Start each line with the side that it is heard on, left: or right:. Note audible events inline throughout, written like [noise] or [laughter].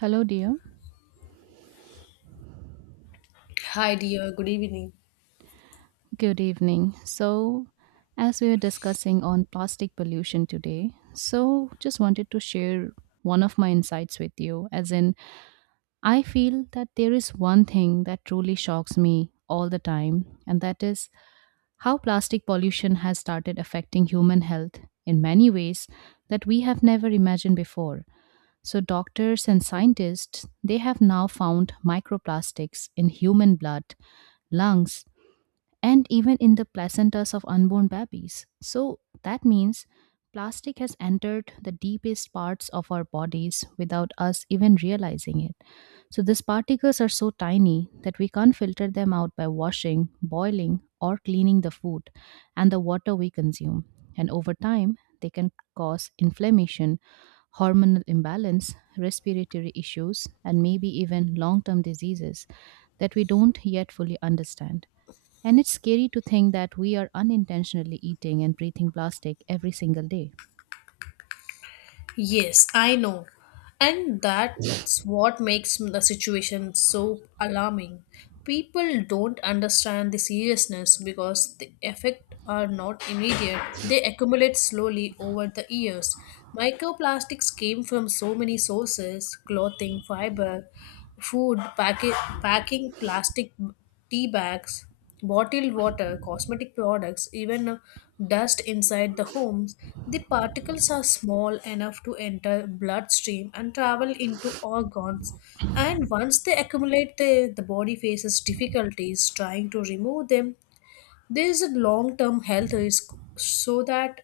right: Hello, dear.
left: Hi, dear. Good evening.
right: Good evening. So, as we are discussing on plastic pollution today, so just wanted to share one of my insights with you. As in, I feel that there is one thing that truly shocks me all the time, and that is how plastic pollution has started affecting human health in many ways that we have never imagined before. So, doctors and scientists, they have now found microplastics in human blood, lungs, and even in the placentas of unborn babies. So that means plastic has entered the deepest parts of our bodies without us even realizing it. So these particles are so tiny that we can't filter them out by washing, boiling, or cleaning the food and the water we consume. And over time, they can cause inflammation, hormonal imbalance, respiratory issues, and maybe even long term diseases that we don't yet fully understand. And it's scary to think that we are unintentionally eating and breathing plastic every single day.
left: Yes, I know. And that's what makes the situation so alarming. People don't understand the seriousness because the effects are not immediate, they accumulate slowly over the years. Microplastics came from so many sources clothing, fiber, food, packing, plastic tea bags, bottled water, cosmetic products, even dust inside the homes, the particles are small enough to enter bloodstream and travel into organs. And once they accumulate, the body faces difficulties trying to remove them. There is a long term health risk, so that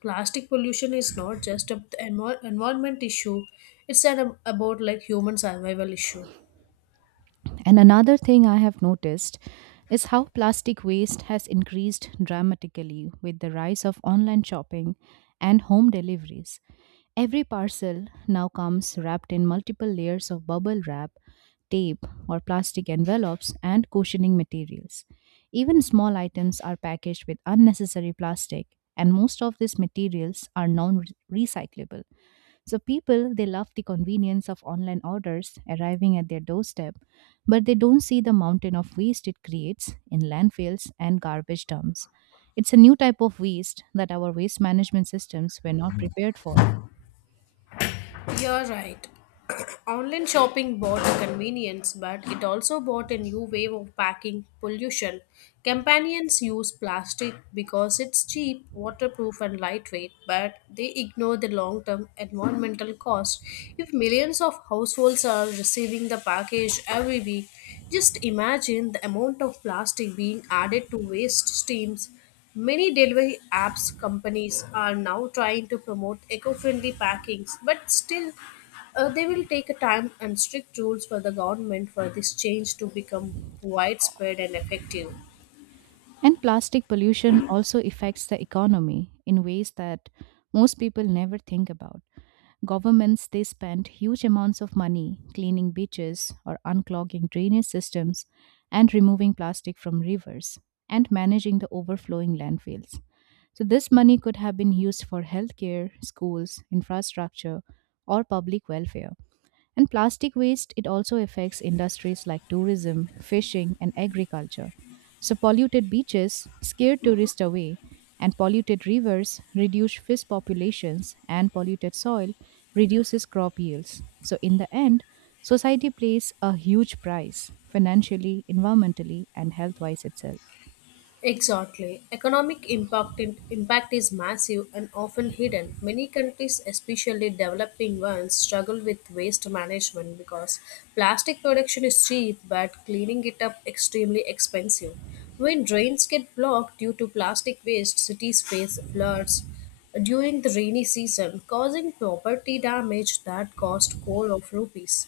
left: plastic pollution is not just an environment issue, it's an, about like human survival issue.
right: And another thing I have noticed is how plastic waste has increased dramatically with the rise of online shopping and home deliveries. Every parcel now comes wrapped in multiple layers of bubble wrap, tape, or plastic envelopes and cushioning materials. Even small items are packaged with unnecessary plastic, and most of these materials are non recyclable. So people they love the convenience of online orders arriving at their doorstep, but they don't see the mountain of waste it creates in landfills and garbage dumps. It's a new type of waste that our waste management systems were not prepared for.
left: You're right. [clears throat] Online shopping bought convenience, but it also bought a new wave of packing pollution. Companions use plastic because it's cheap, waterproof, and lightweight, but they ignore the long term environmental cost. If millions of households are receiving the package every week, just imagine the amount of plastic being added to waste streams. Many delivery apps companies are now trying to promote eco-friendly packings, but still they will take a time and strict rules for the government for this change to become widespread and effective.
right: And plastic pollution also affects the economy in ways that most people never think about. Governments they spend huge amounts of money cleaning beaches or unclogging drainage systems and removing plastic from rivers and managing the overflowing landfills. So this money could have been used for healthcare, schools, infrastructure or public welfare. And plastic waste, it also affects industries like tourism, fishing, and agriculture. So, polluted beaches scare tourists away, and polluted rivers reduce fish populations, and polluted soil reduces crop yields. So, in the end, society pays a huge price financially, environmentally, and health wise itself.
left: Exactly. Impact is massive and often hidden. Many countries, especially developing ones, struggle with waste management because plastic production is cheap but cleaning it up extremely expensive. When drains get blocked due to plastic waste, cities face floods during the rainy season, causing property damage that cost crore of rupees.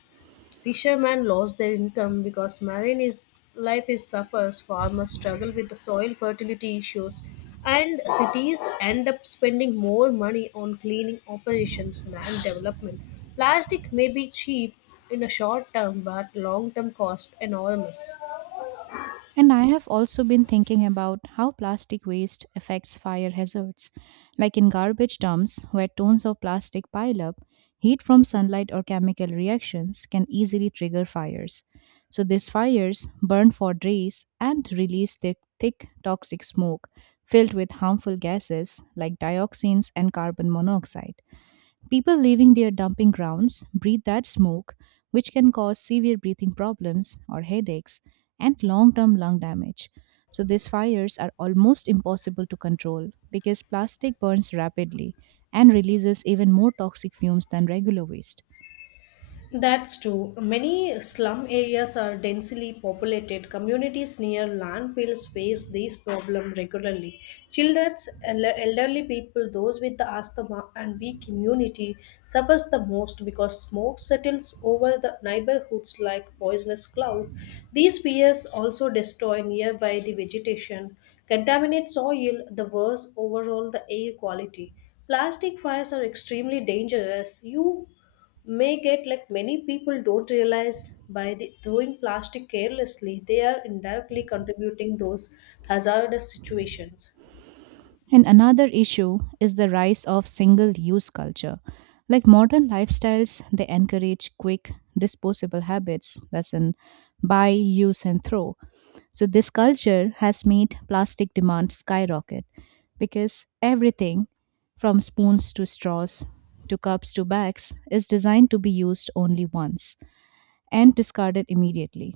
left: Fishermen lost their income because life is suffers, farmers struggle with the soil fertility issues, and cities end up spending more money on cleaning operations than development. Plastic may be cheap in a short term, but long term cost enormous.
right: And I have also been thinking about how plastic waste affects fire hazards. Like in garbage dumps, where tons of plastic pile up, heat from sunlight or chemical reactions can easily trigger fires. So these fires burn for days and release their thick toxic smoke filled with harmful gases like dioxins and carbon monoxide. People leaving their dumping grounds breathe that smoke, which can cause severe breathing problems or headaches and long term lung damage. So, these fires are almost impossible to control because plastic burns rapidly and releases even more toxic fumes than regular waste.
left: That's true. Many slum areas are densely populated. Communities near landfills face this problem regularly. Children, elderly people, those with the asthma and weak immunity suffers the most because smoke settles over the neighborhoods like poisonous cloud. These fires also destroy nearby the vegetation, contaminate soil, the worse overall the air quality. Plastic fires are extremely dangerous. You may get like many people don't realize by the, throwing plastic carelessly they are indirectly contributing those hazardous situations.
right: And another issue is the rise of single use culture. Like modern lifestyles, they encourage quick, disposable habits, that's in buy, use, and throw. So, this culture has made plastic demand skyrocket because everything from spoons to straws to cups to bags is designed to be used only once and discarded immediately.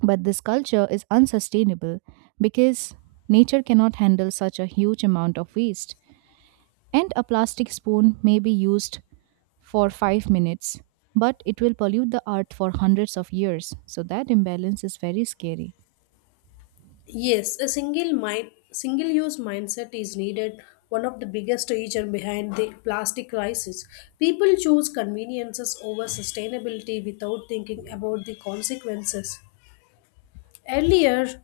right: But this culture is unsustainable because nature cannot handle such a huge amount of waste, and a plastic spoon may be used for 5 minutes, but it will pollute the earth for hundreds of years. So that imbalance is very scary.
left: Yes, a single use mindset is needed, one of the biggest reason behind the plastic crisis. People choose conveniences over sustainability without thinking about the consequences. Earlier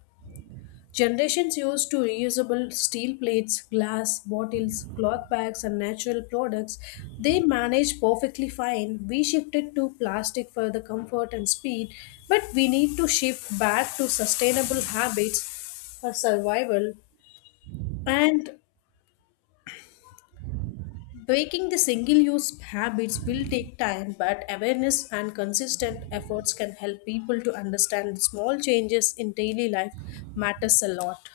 left: generations used to reusable steel plates, glass, bottles, cloth bags, and natural products. They managed perfectly fine. We shifted to plastic for the comfort and speed, but we need to shift back to sustainable habits for survival. And breaking the single use habits will take time, but awareness and consistent efforts can help people to understand small changes in daily life matters a lot.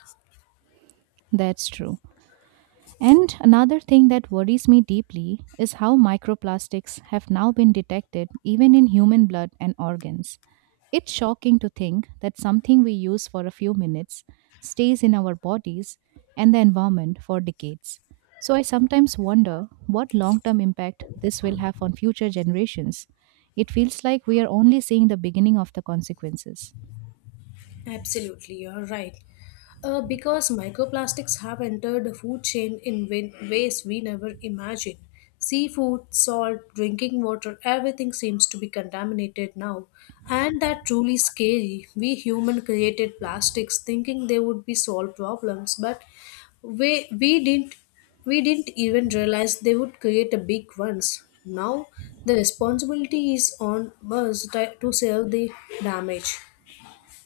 right: That's true. And another thing that worries me deeply is how microplastics have now been detected even in human blood and organs. It's shocking to think that something we use for a few minutes stays in our bodies and the environment for decades. So I sometimes wonder what long term impact this will have on future generations. It feels like we are only seeing the beginning of the consequences.
left: Absolutely, you're right. Because microplastics have entered the food chain in ways we never imagined. Seafood, salt, drinking water, everything seems to be contaminated now. And that truly scary. We human created plastics thinking they would be solve problems, but we, we didn't we didn't even realize they would create a big ones. Now the responsibility is on us to save the damage.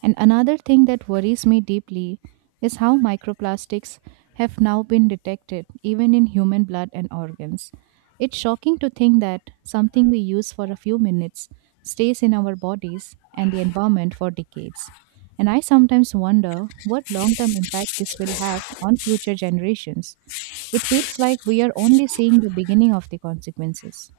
right: And another thing that worries me deeply is how microplastics have now been detected, even in human blood and organs. It's shocking to think that something we use for a few minutes stays in our bodies and the environment for decades. And I sometimes wonder what long term impact this will have on future generations. It feels like we are only seeing the beginning of the consequences.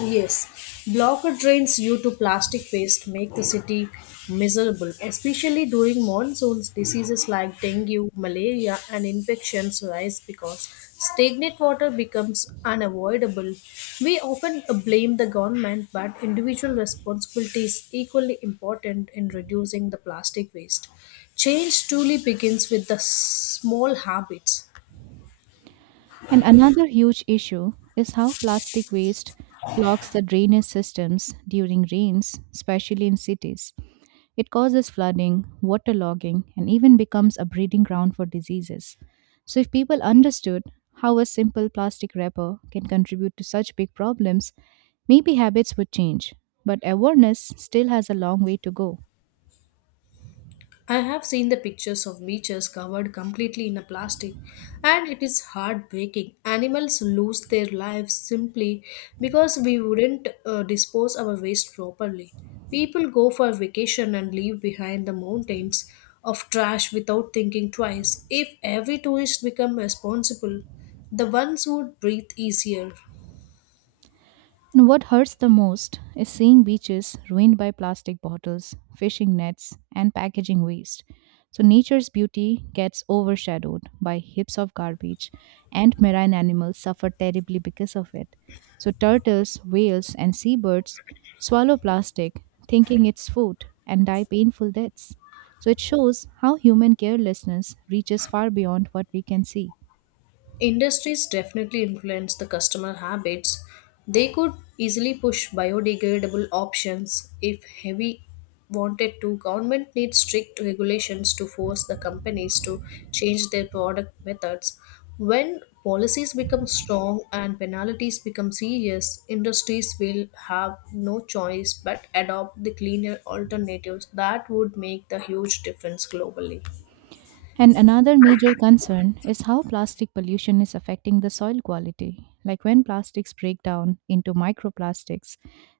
left: Yes, blocked drains due to plastic waste make the city miserable, especially during monsoons. Diseases like dengue, malaria, and infections rise because stagnant water becomes unavoidable. We often blame the government, but individual responsibility is equally important in reducing the plastic waste. Change truly begins with the small habits.
right: And another huge issue is how plastic waste clogs the drainage systems during rains, especially in cities. It causes flooding, waterlogging, and even becomes a breeding ground for diseases. So, if people understood how a simple plastic wrapper can contribute to such big problems, maybe habits would change. But awareness still has a long way to go.
left: I have seen the pictures of beaches covered completely in a plastic, and it is heartbreaking. Animals lose their lives simply because we wouldn't dispose our waste properly. People go for vacation and leave behind the mountains of trash without thinking twice. If every tourist become responsible, the ones would breathe easier.
right: And what hurts the most is seeing beaches ruined by plastic bottles, fishing nets, and packaging waste. So nature's beauty gets overshadowed by heaps of garbage, and marine animals suffer terribly because of it. So turtles, whales, and seabirds swallow plastic, thinking it's food, and die painful deaths. So it shows how human carelessness reaches far beyond what we can see.
left: Industries definitely influence the customer habits. They could easily push biodegradable options if heavy wanted to. Government needs strict regulations to force the companies to change their product methods. When policies become strong and penalties become serious, industries will have no choice but adopt the cleaner alternatives that would make the huge difference globally.
right: And another major concern is how plastic pollution is affecting the soil quality. Like when plastics break down into microplastics,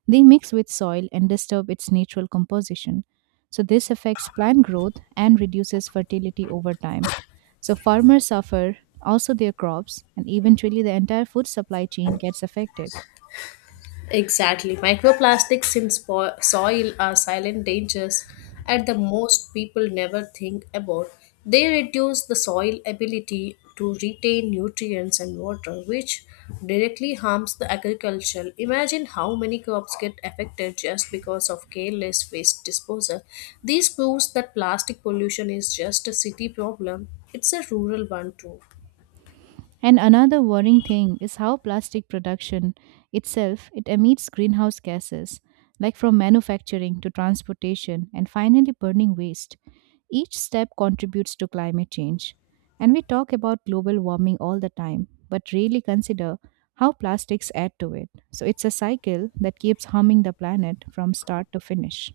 right: they mix with soil and disturb its natural composition. So, this affects plant growth and reduces fertility over time. So, farmers suffer, also their crops, and eventually the entire food supply chain gets affected.
left: Exactly. Microplastics in soil are silent dangers and the most people never think about. They reduce the soil ability to retain nutrients and water, which directly harms the agriculture. Imagine how many crops get affected just because of careless waste disposal. This proves that plastic pollution is just a city problem. It's a rural one too.
right: And another worrying thing is how plastic production itself it emits greenhouse gases like from manufacturing to transportation and finally burning waste. Each step contributes to climate change. And we talk about global warming all the time but rarely consider how plastics add to it. So it's a cycle that keeps harming the planet from start to finish.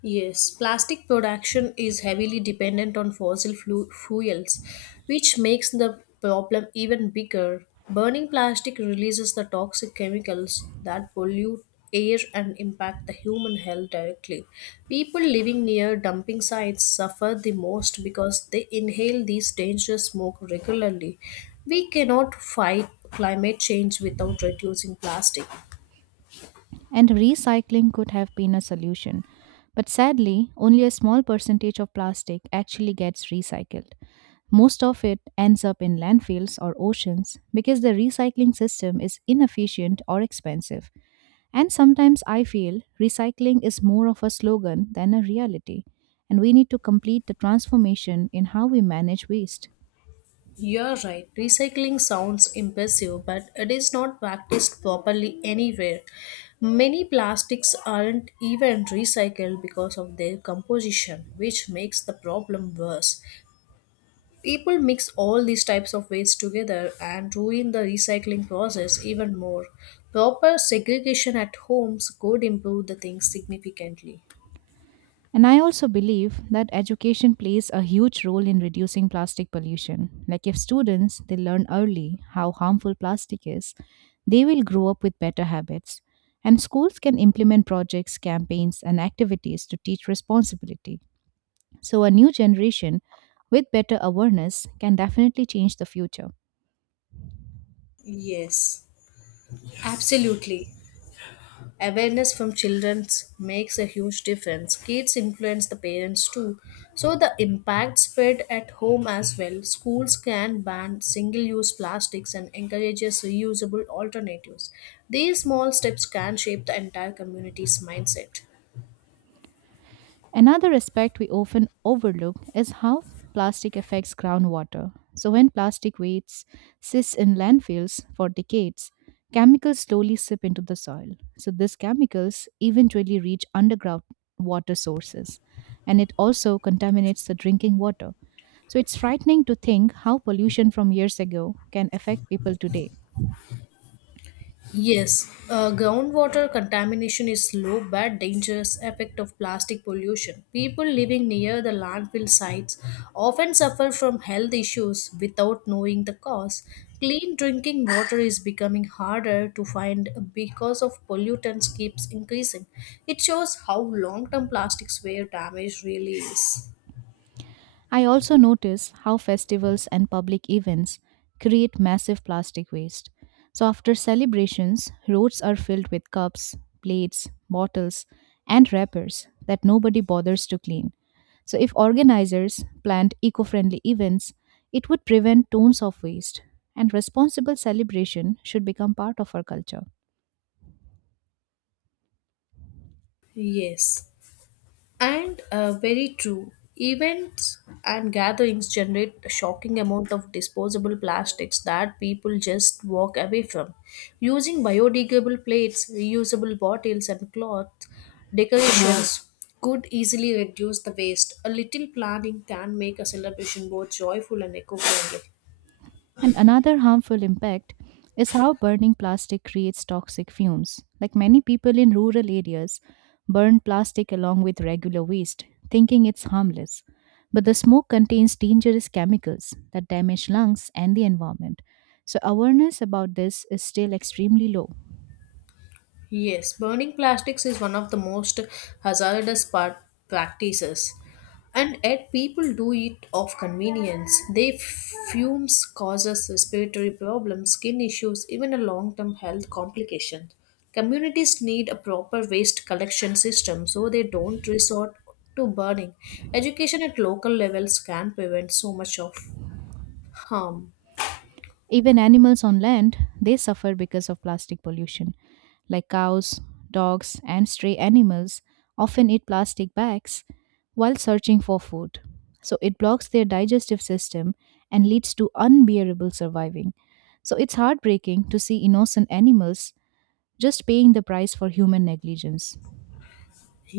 left: Yes, plastic production is heavily dependent on fossil fuels, which makes the problem even bigger. Burning plastic releases the toxic chemicals that pollute air and impact the human health directly. People living near dumping sites suffer the most because they inhale these dangerous smoke regularly. We cannot fight climate change without reducing plastic.
right: And recycling could have been a solution. But sadly, only a small percentage of plastic actually gets recycled. Most of it ends up in landfills or oceans because the recycling system is inefficient or expensive. And sometimes I feel recycling is more of a slogan than a reality, and we need to complete the transformation in how we manage waste.
left: You're right, recycling sounds impressive, but it is not practiced properly anywhere. Many plastics aren't even recycled because of their composition, which makes the problem worse. People mix all these types of waste together and ruin the recycling process even more. Proper segregation at homes could improve the things significantly.
right: And I also believe that education plays a huge role in reducing plastic pollution. Like if students they learn early how harmful plastic is, they will grow up with better habits. And schools can implement projects, campaigns and activities to teach responsibility. So a new generation with better awareness can definitely change the future.
left: Yes, absolutely. Awareness from children makes a huge difference. Kids influence the parents too, so the impact spread at home as well. Schools can ban single use plastics and encourages reusable alternatives. These small steps can shape the entire community's mindset.
right: Another aspect we often overlook is how plastic affects groundwater. So, when plastic waste sits in landfills for decades, chemicals slowly sip into the soil. So, these chemicals eventually reach underground water sources and it also contaminates the drinking water. So, it's frightening to think how pollution from years ago can affect people today.
left: Yes, groundwater contamination is slow but dangerous effect of plastic pollution. People living near the landfill sites often suffer from health issues without knowing the cause. Clean drinking water is becoming harder to find because of pollutants keeps increasing. It shows how long-term plastics wear damage really is.
right: I also notice how festivals and public events create massive plastic waste. So, after celebrations, roads are filled with cups, plates, bottles, and wrappers that nobody bothers to clean. So, if organizers planned eco friendly events, it would prevent tons of waste, and responsible celebration should become part of our culture.
left: Yes. And very true. Events and gatherings generate a shocking amount of disposable plastics that people just walk away from. Using biodegradable plates, reusable bottles, and cloth decorations could easily reduce the waste. A little planning can make a celebration both joyful and eco-friendly.
right: And another harmful impact is how burning plastic creates toxic fumes. Like many people in rural areas burn plastic along with regular waste, thinking it's harmless. But the smoke contains dangerous chemicals that damage lungs and the environment. So, awareness about this is still extremely low.
left: Yes, burning plastics is one of the most hazardous part practices. And yet people do it of convenience. They fumes causes respiratory problems, skin issues, even a long-term health complication. Communities need a proper waste collection system so they don't resort to burning. Education at local levels can prevent so much of harm.
right: Even animals on land, they suffer because of plastic pollution. Like cows, dogs, and stray animals often eat plastic bags while searching for food. So it blocks their digestive system and leads to unbearable surviving. So it's heartbreaking to see innocent animals just paying the price for human negligence.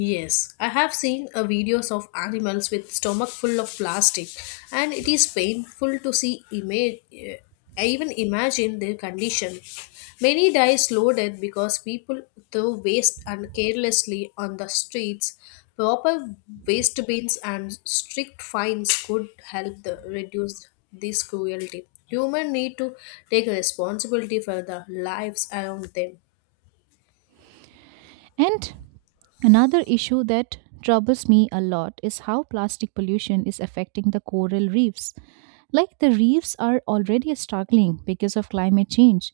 left: Yes, I have seen a videos of animals with stomach full of plastic, and it is painful to see. I even imagine their condition. Many die slow death because people throw waste and carelessly on the streets. Proper waste bins and strict fines could help the, reduce this cruelty. Humans need to take responsibility for the lives around them.
right: And another issue that troubles me a lot is how plastic pollution is affecting the coral reefs. Like the reefs are already struggling because of climate change,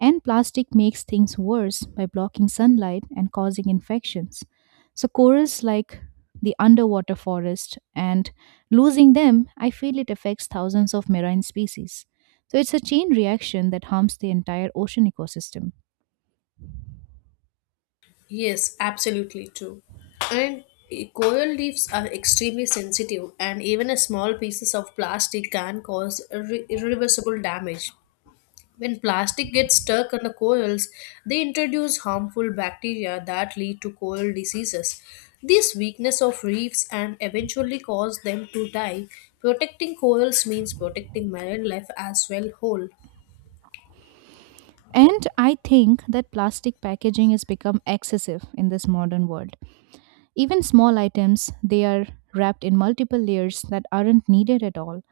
right: and plastic makes things worse by blocking sunlight and causing infections. So, corals like the underwater forest and losing them, I feel it affects thousands of marine species. So, it's a chain reaction that harms the entire ocean ecosystem.
left: Yes, absolutely true. And coral reefs are extremely sensitive, and even a small pieces of plastic can cause irreversible damage. When plastic gets stuck on the corals, they introduce harmful bacteria that lead to coral diseases. This weakness of reefs and eventually cause them to die. Protecting corals means protecting marine life as well whole.
right: And I think that plastic packaging has become excessive in this modern world. Even small items, they are wrapped in multiple layers that aren't needed at all.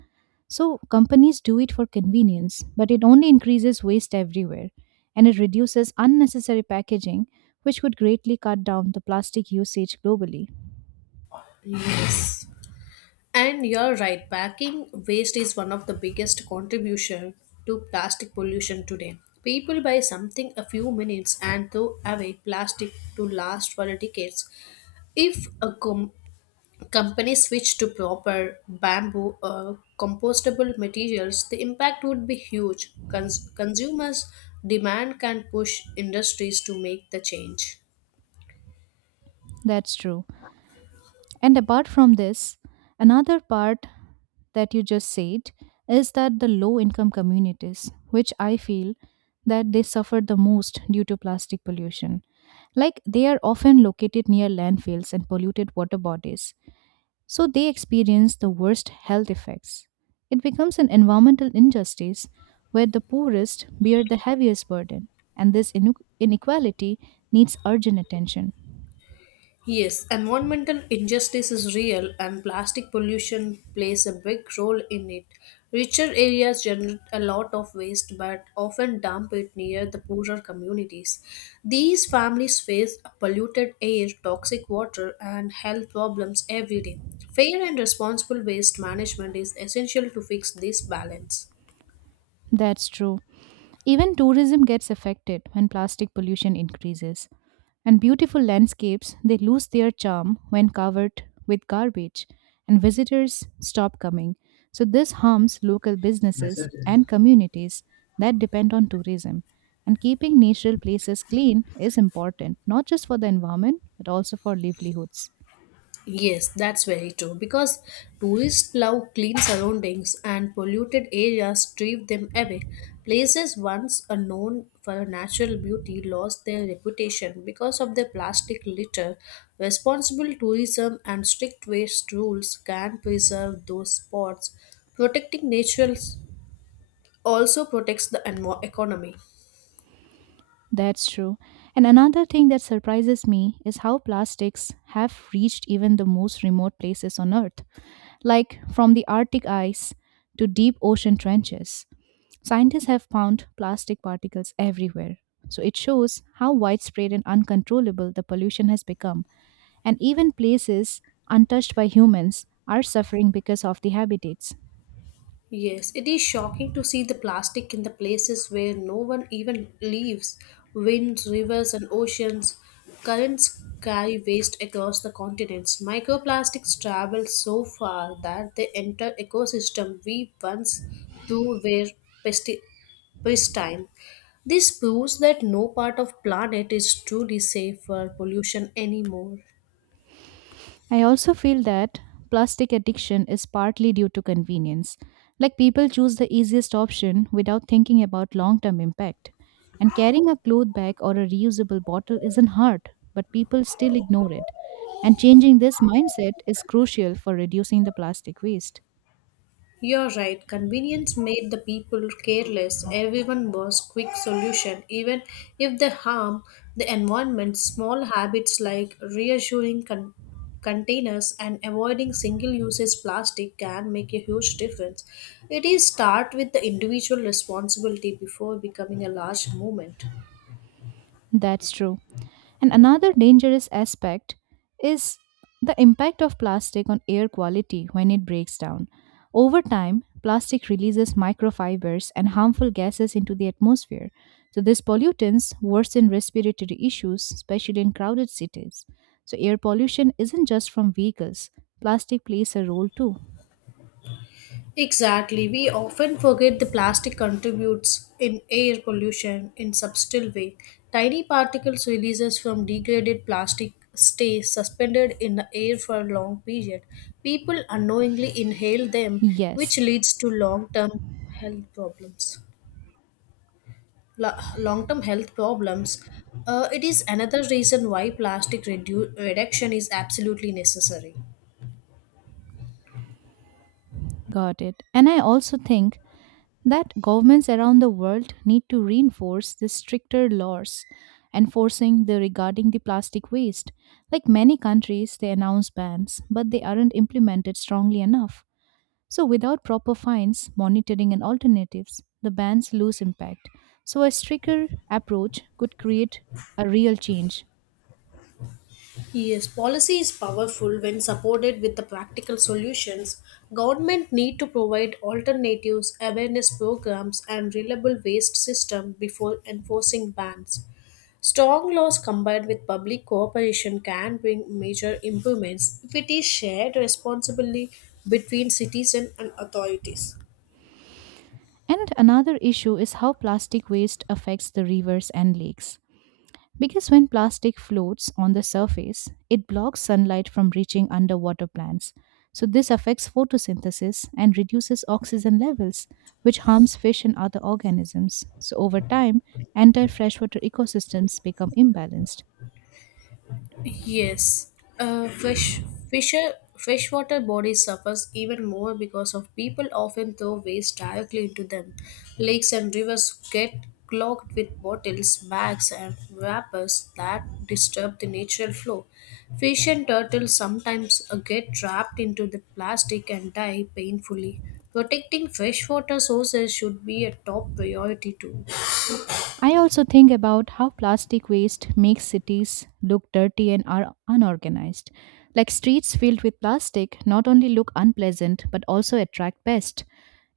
right: So companies do it for convenience, but it only increases waste everywhere and it reduces unnecessary packaging, which could greatly cut down the plastic usage globally.
left: Yes. And you're right, packing waste is one of the biggest contribution to plastic pollution today. People buy something a few minutes and throw away plastic to last for decades. If a company switched to proper bamboo or compostable materials, the impact would be huge. Consumers demand can push industries to make the change.
right: That's true. And apart from this, another part that you just said is that the low income communities, which I feel that they suffer the most due to plastic pollution. Like they are often located near landfills and polluted water bodies, so they experience the worst health effects. It becomes an environmental injustice where the poorest bear the heaviest burden, and this inequality needs urgent attention.
left: Yes, environmental injustice is real and plastic pollution plays a big role in it. Richer areas generate a lot of waste but often dump it near the poorer communities. These families face polluted air, toxic water, and health problems every day. Fair and responsible waste management is essential to fix this balance.
right: That's true. Even tourism gets affected when plastic pollution increases. And beautiful landscapes, they lose their charm when covered with garbage, and visitors stop coming. So, this harms local businesses and communities that depend on tourism. And keeping natural places clean is important, not just for the environment, but also for livelihoods.
left: Yes, that's very true because tourists love clean surroundings and polluted areas drive them away. Places once are known for natural beauty lost their reputation because of their plastic litter. Responsible tourism and strict waste rules can preserve those spots. Protecting nature also protects the economy.
right: That's true. And another thing that surprises me is how plastics have reached even the most remote places on Earth. Like from the Arctic ice to deep ocean trenches. Scientists have found plastic particles everywhere. So it shows how widespread and uncontrollable the pollution has become, and even places untouched by humans are suffering because of the habitats.
left: Yes, it is shocking to see the plastic in the places where no one even lives. Winds, rivers, and oceans, currents carry waste across the continents. Microplastics travel so far that they enter ecosystem we once through were pesti- pristine. This proves that no part of planet is truly safe for pollution anymore.
right: I also feel that plastic addiction is partly due to convenience. Like, people choose the easiest option without thinking about long term impact. And carrying a cloth bag or a reusable bottle isn't hard, but people still ignore it. And changing this mindset is crucial for reducing the plastic waste.
left: You're right, convenience made the people careless. Everyone was quick solution, even if they harm the environment. Small habits like reassuring containers and avoiding single-use plastic can make a huge difference. It is start with the individual responsibility before becoming a large movement.
right: That's true. And another dangerous aspect is the impact of plastic on air quality when it breaks down. Over time, plastic releases microfibers and harmful gases into the atmosphere. So, these pollutants worsen respiratory issues, especially in crowded cities. So, air pollution isn't just from vehicles, plastic plays a role too.
left: Exactly. We often forget the plastic contributes in air pollution in subtle way. Tiny particles releases from degraded plastic stay suspended in the air for a long period. People unknowingly inhale them, which
right: Yes,
left: leads to long-term health problems. Long-term health problems. It is another reason why plastic reduction is absolutely necessary.
right: got it. And I also think that governments around the world need to reinforce the stricter laws enforcing the regarding the plastic waste. Like many countries they announce bans, but they aren't implemented strongly enough. So without proper fines, monitoring and alternatives, the bans lose impact. So a stricter approach could create a real change.
left: Yes, policy is powerful when supported with the practical solutions. Government need to provide alternatives, awareness programs, and reliable waste system before enforcing bans. Strong laws combined with public cooperation can bring major improvements if it is shared responsibly between citizen and authorities.
right: And another issue is how plastic waste affects the rivers and lakes. Because when plastic floats on the surface, it blocks sunlight from reaching underwater plants. So, this affects photosynthesis and reduces oxygen levels, which harms fish and other organisms. So, over time, entire freshwater ecosystems become imbalanced.
left: Yes, uh, fish fisher freshwater bodies suffers even more because of people often throw waste directly into them. Lakes and rivers get clogged with bottles, bags, and wrappers that disturb the natural flow. Fish and turtles sometimes get trapped into the plastic and die painfully. Protecting freshwater sources should be a top priority too.
right: I also think about how plastic waste makes cities look dirty and are unorganized. Like, streets filled with plastic not only look unpleasant but also attract pests.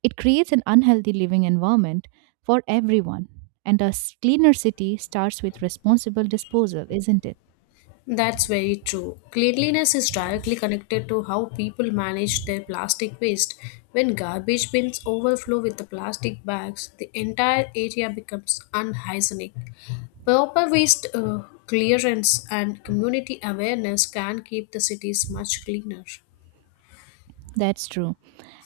right: It creates an unhealthy living environment for everyone. And cleaner city starts with responsible disposal, isn't it?
left: That's very true. Cleanliness is directly connected to how people manage their plastic waste. When garbage bins overflow with the plastic bags, the entire area becomes unhygienic. Proper waste clearance and community awareness can keep the cities much cleaner.
right: That's true.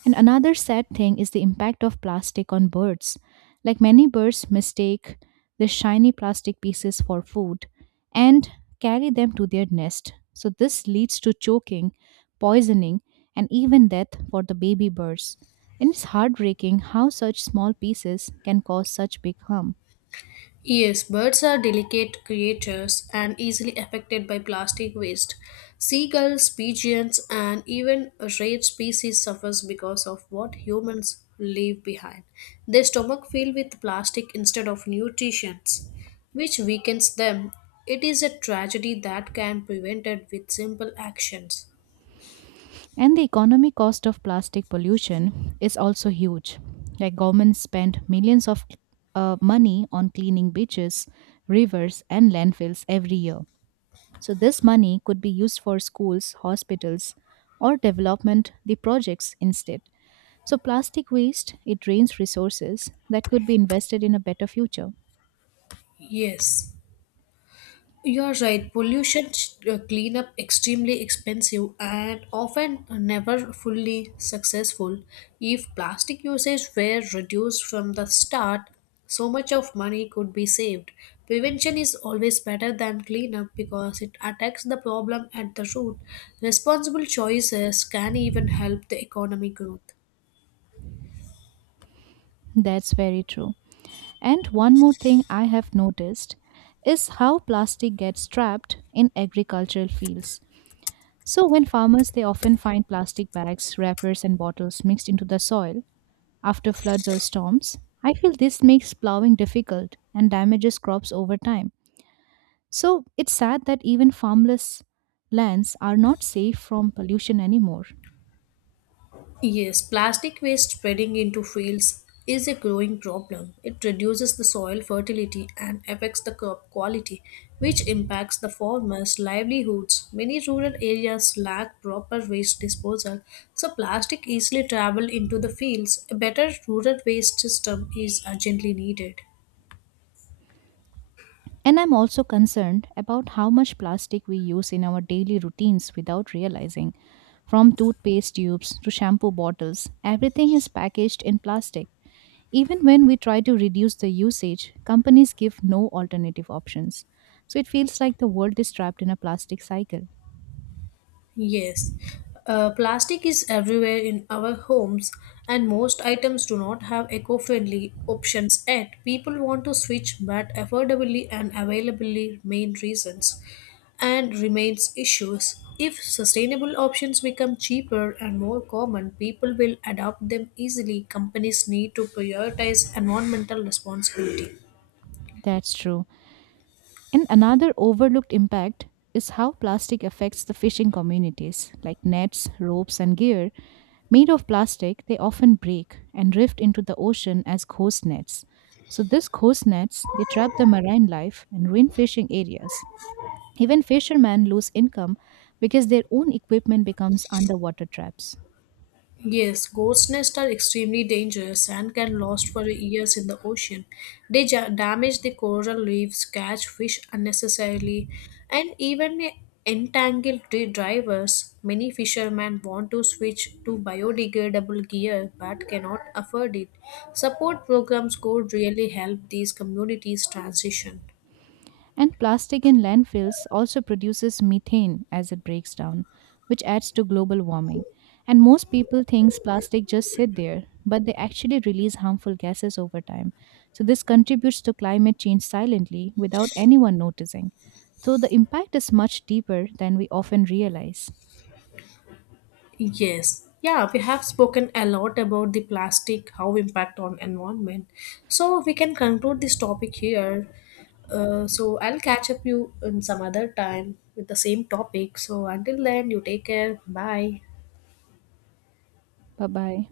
right: And another sad thing is the impact of plastic on birds. Like many birds mistake the shiny plastic pieces for food and carry them to their nest. So this leads to choking, poisoning, and even death for the baby birds. And it's heartbreaking how such small pieces can cause such big harm.
left: Yes, birds are delicate creatures and easily affected by plastic waste. Seagulls, pigeons, and even a rare species suffers because of what humans leave behind. Their stomach filled with plastic instead of nutrition, which weakens them. It is a tragedy that can be prevented with simple actions.
right: And the economic cost of plastic pollution is also huge. Like governments spend millions of money on cleaning beaches, rivers, and landfills every year. So this money could be used for schools, hospitals, or development the projects instead. So plastic waste it drains resources that could be invested in a better future.
left: Yes. You're right. Pollution Cleanup extremely expensive and often never fully successful. If plastic usage were reduced from the start, so much of money could be saved. Prevention is always better than cleanup because it attacks the problem at the root. Responsible choices can even help the economic growth.
right: That's very true. And one more thing I have noticed is how plastic gets trapped in agricultural fields. So when farmers they often find plastic bags, wrappers and bottles mixed into the soil after floods or storms, I feel this makes plowing difficult and damages crops over time. So it's sad that even farmless lands are not safe from pollution anymore.
left: Yes, plastic waste spreading into fields is a growing problem. It reduces the soil fertility and affects the crop quality, which impacts the farmers' livelihoods. Many rural areas lack proper waste disposal, so plastic easily travel into the fields. A better rural waste system is urgently needed.
right: And I'm also concerned about how much plastic we use in our daily routines without realizing. From toothpaste tubes to shampoo bottles, everything is packaged in plastic. Even when we try to reduce the usage, companies give no alternative options. So it feels like the world is trapped in a plastic cycle.
left: Yes, plastic is everywhere in our homes, and most items do not have eco friendly options yet. People want to switch, but affordability and availability remain reasons and remains issues. If sustainable options become cheaper and more common, people will adopt them easily. Companies need to prioritize environmental responsibility.
right: That's true. And another overlooked impact is how plastic affects the fishing communities. Like nets, ropes, and gear made of plastic, they often break and drift into the ocean as ghost nets. So these ghost nets, they trap the marine life and ruin fishing areas. Even fishermen lose income because their own equipment becomes underwater traps.
left: Yes, ghost nests are extremely dangerous and can last for years in the ocean. They damage the coral reefs, catch fish unnecessarily, and even entangle the drivers. Many fishermen want to switch to biodegradable gear but cannot afford it. Support programs could really help these communities transition.
right: And plastic in landfills also produces methane as it breaks down, which adds to global warming. And most people thinks plastic just sit there, but they actually release harmful gases over time. So this contributes to climate change silently without anyone noticing. So the impact is much deeper than we often realize.
left: Yes. Yeah, we have spoken a lot about the plastic, how impact on environment. So we can conclude this topic here. So I'll catch up you in some other time with the same topic. So until then, you take care. Bye.
right: Bye bye.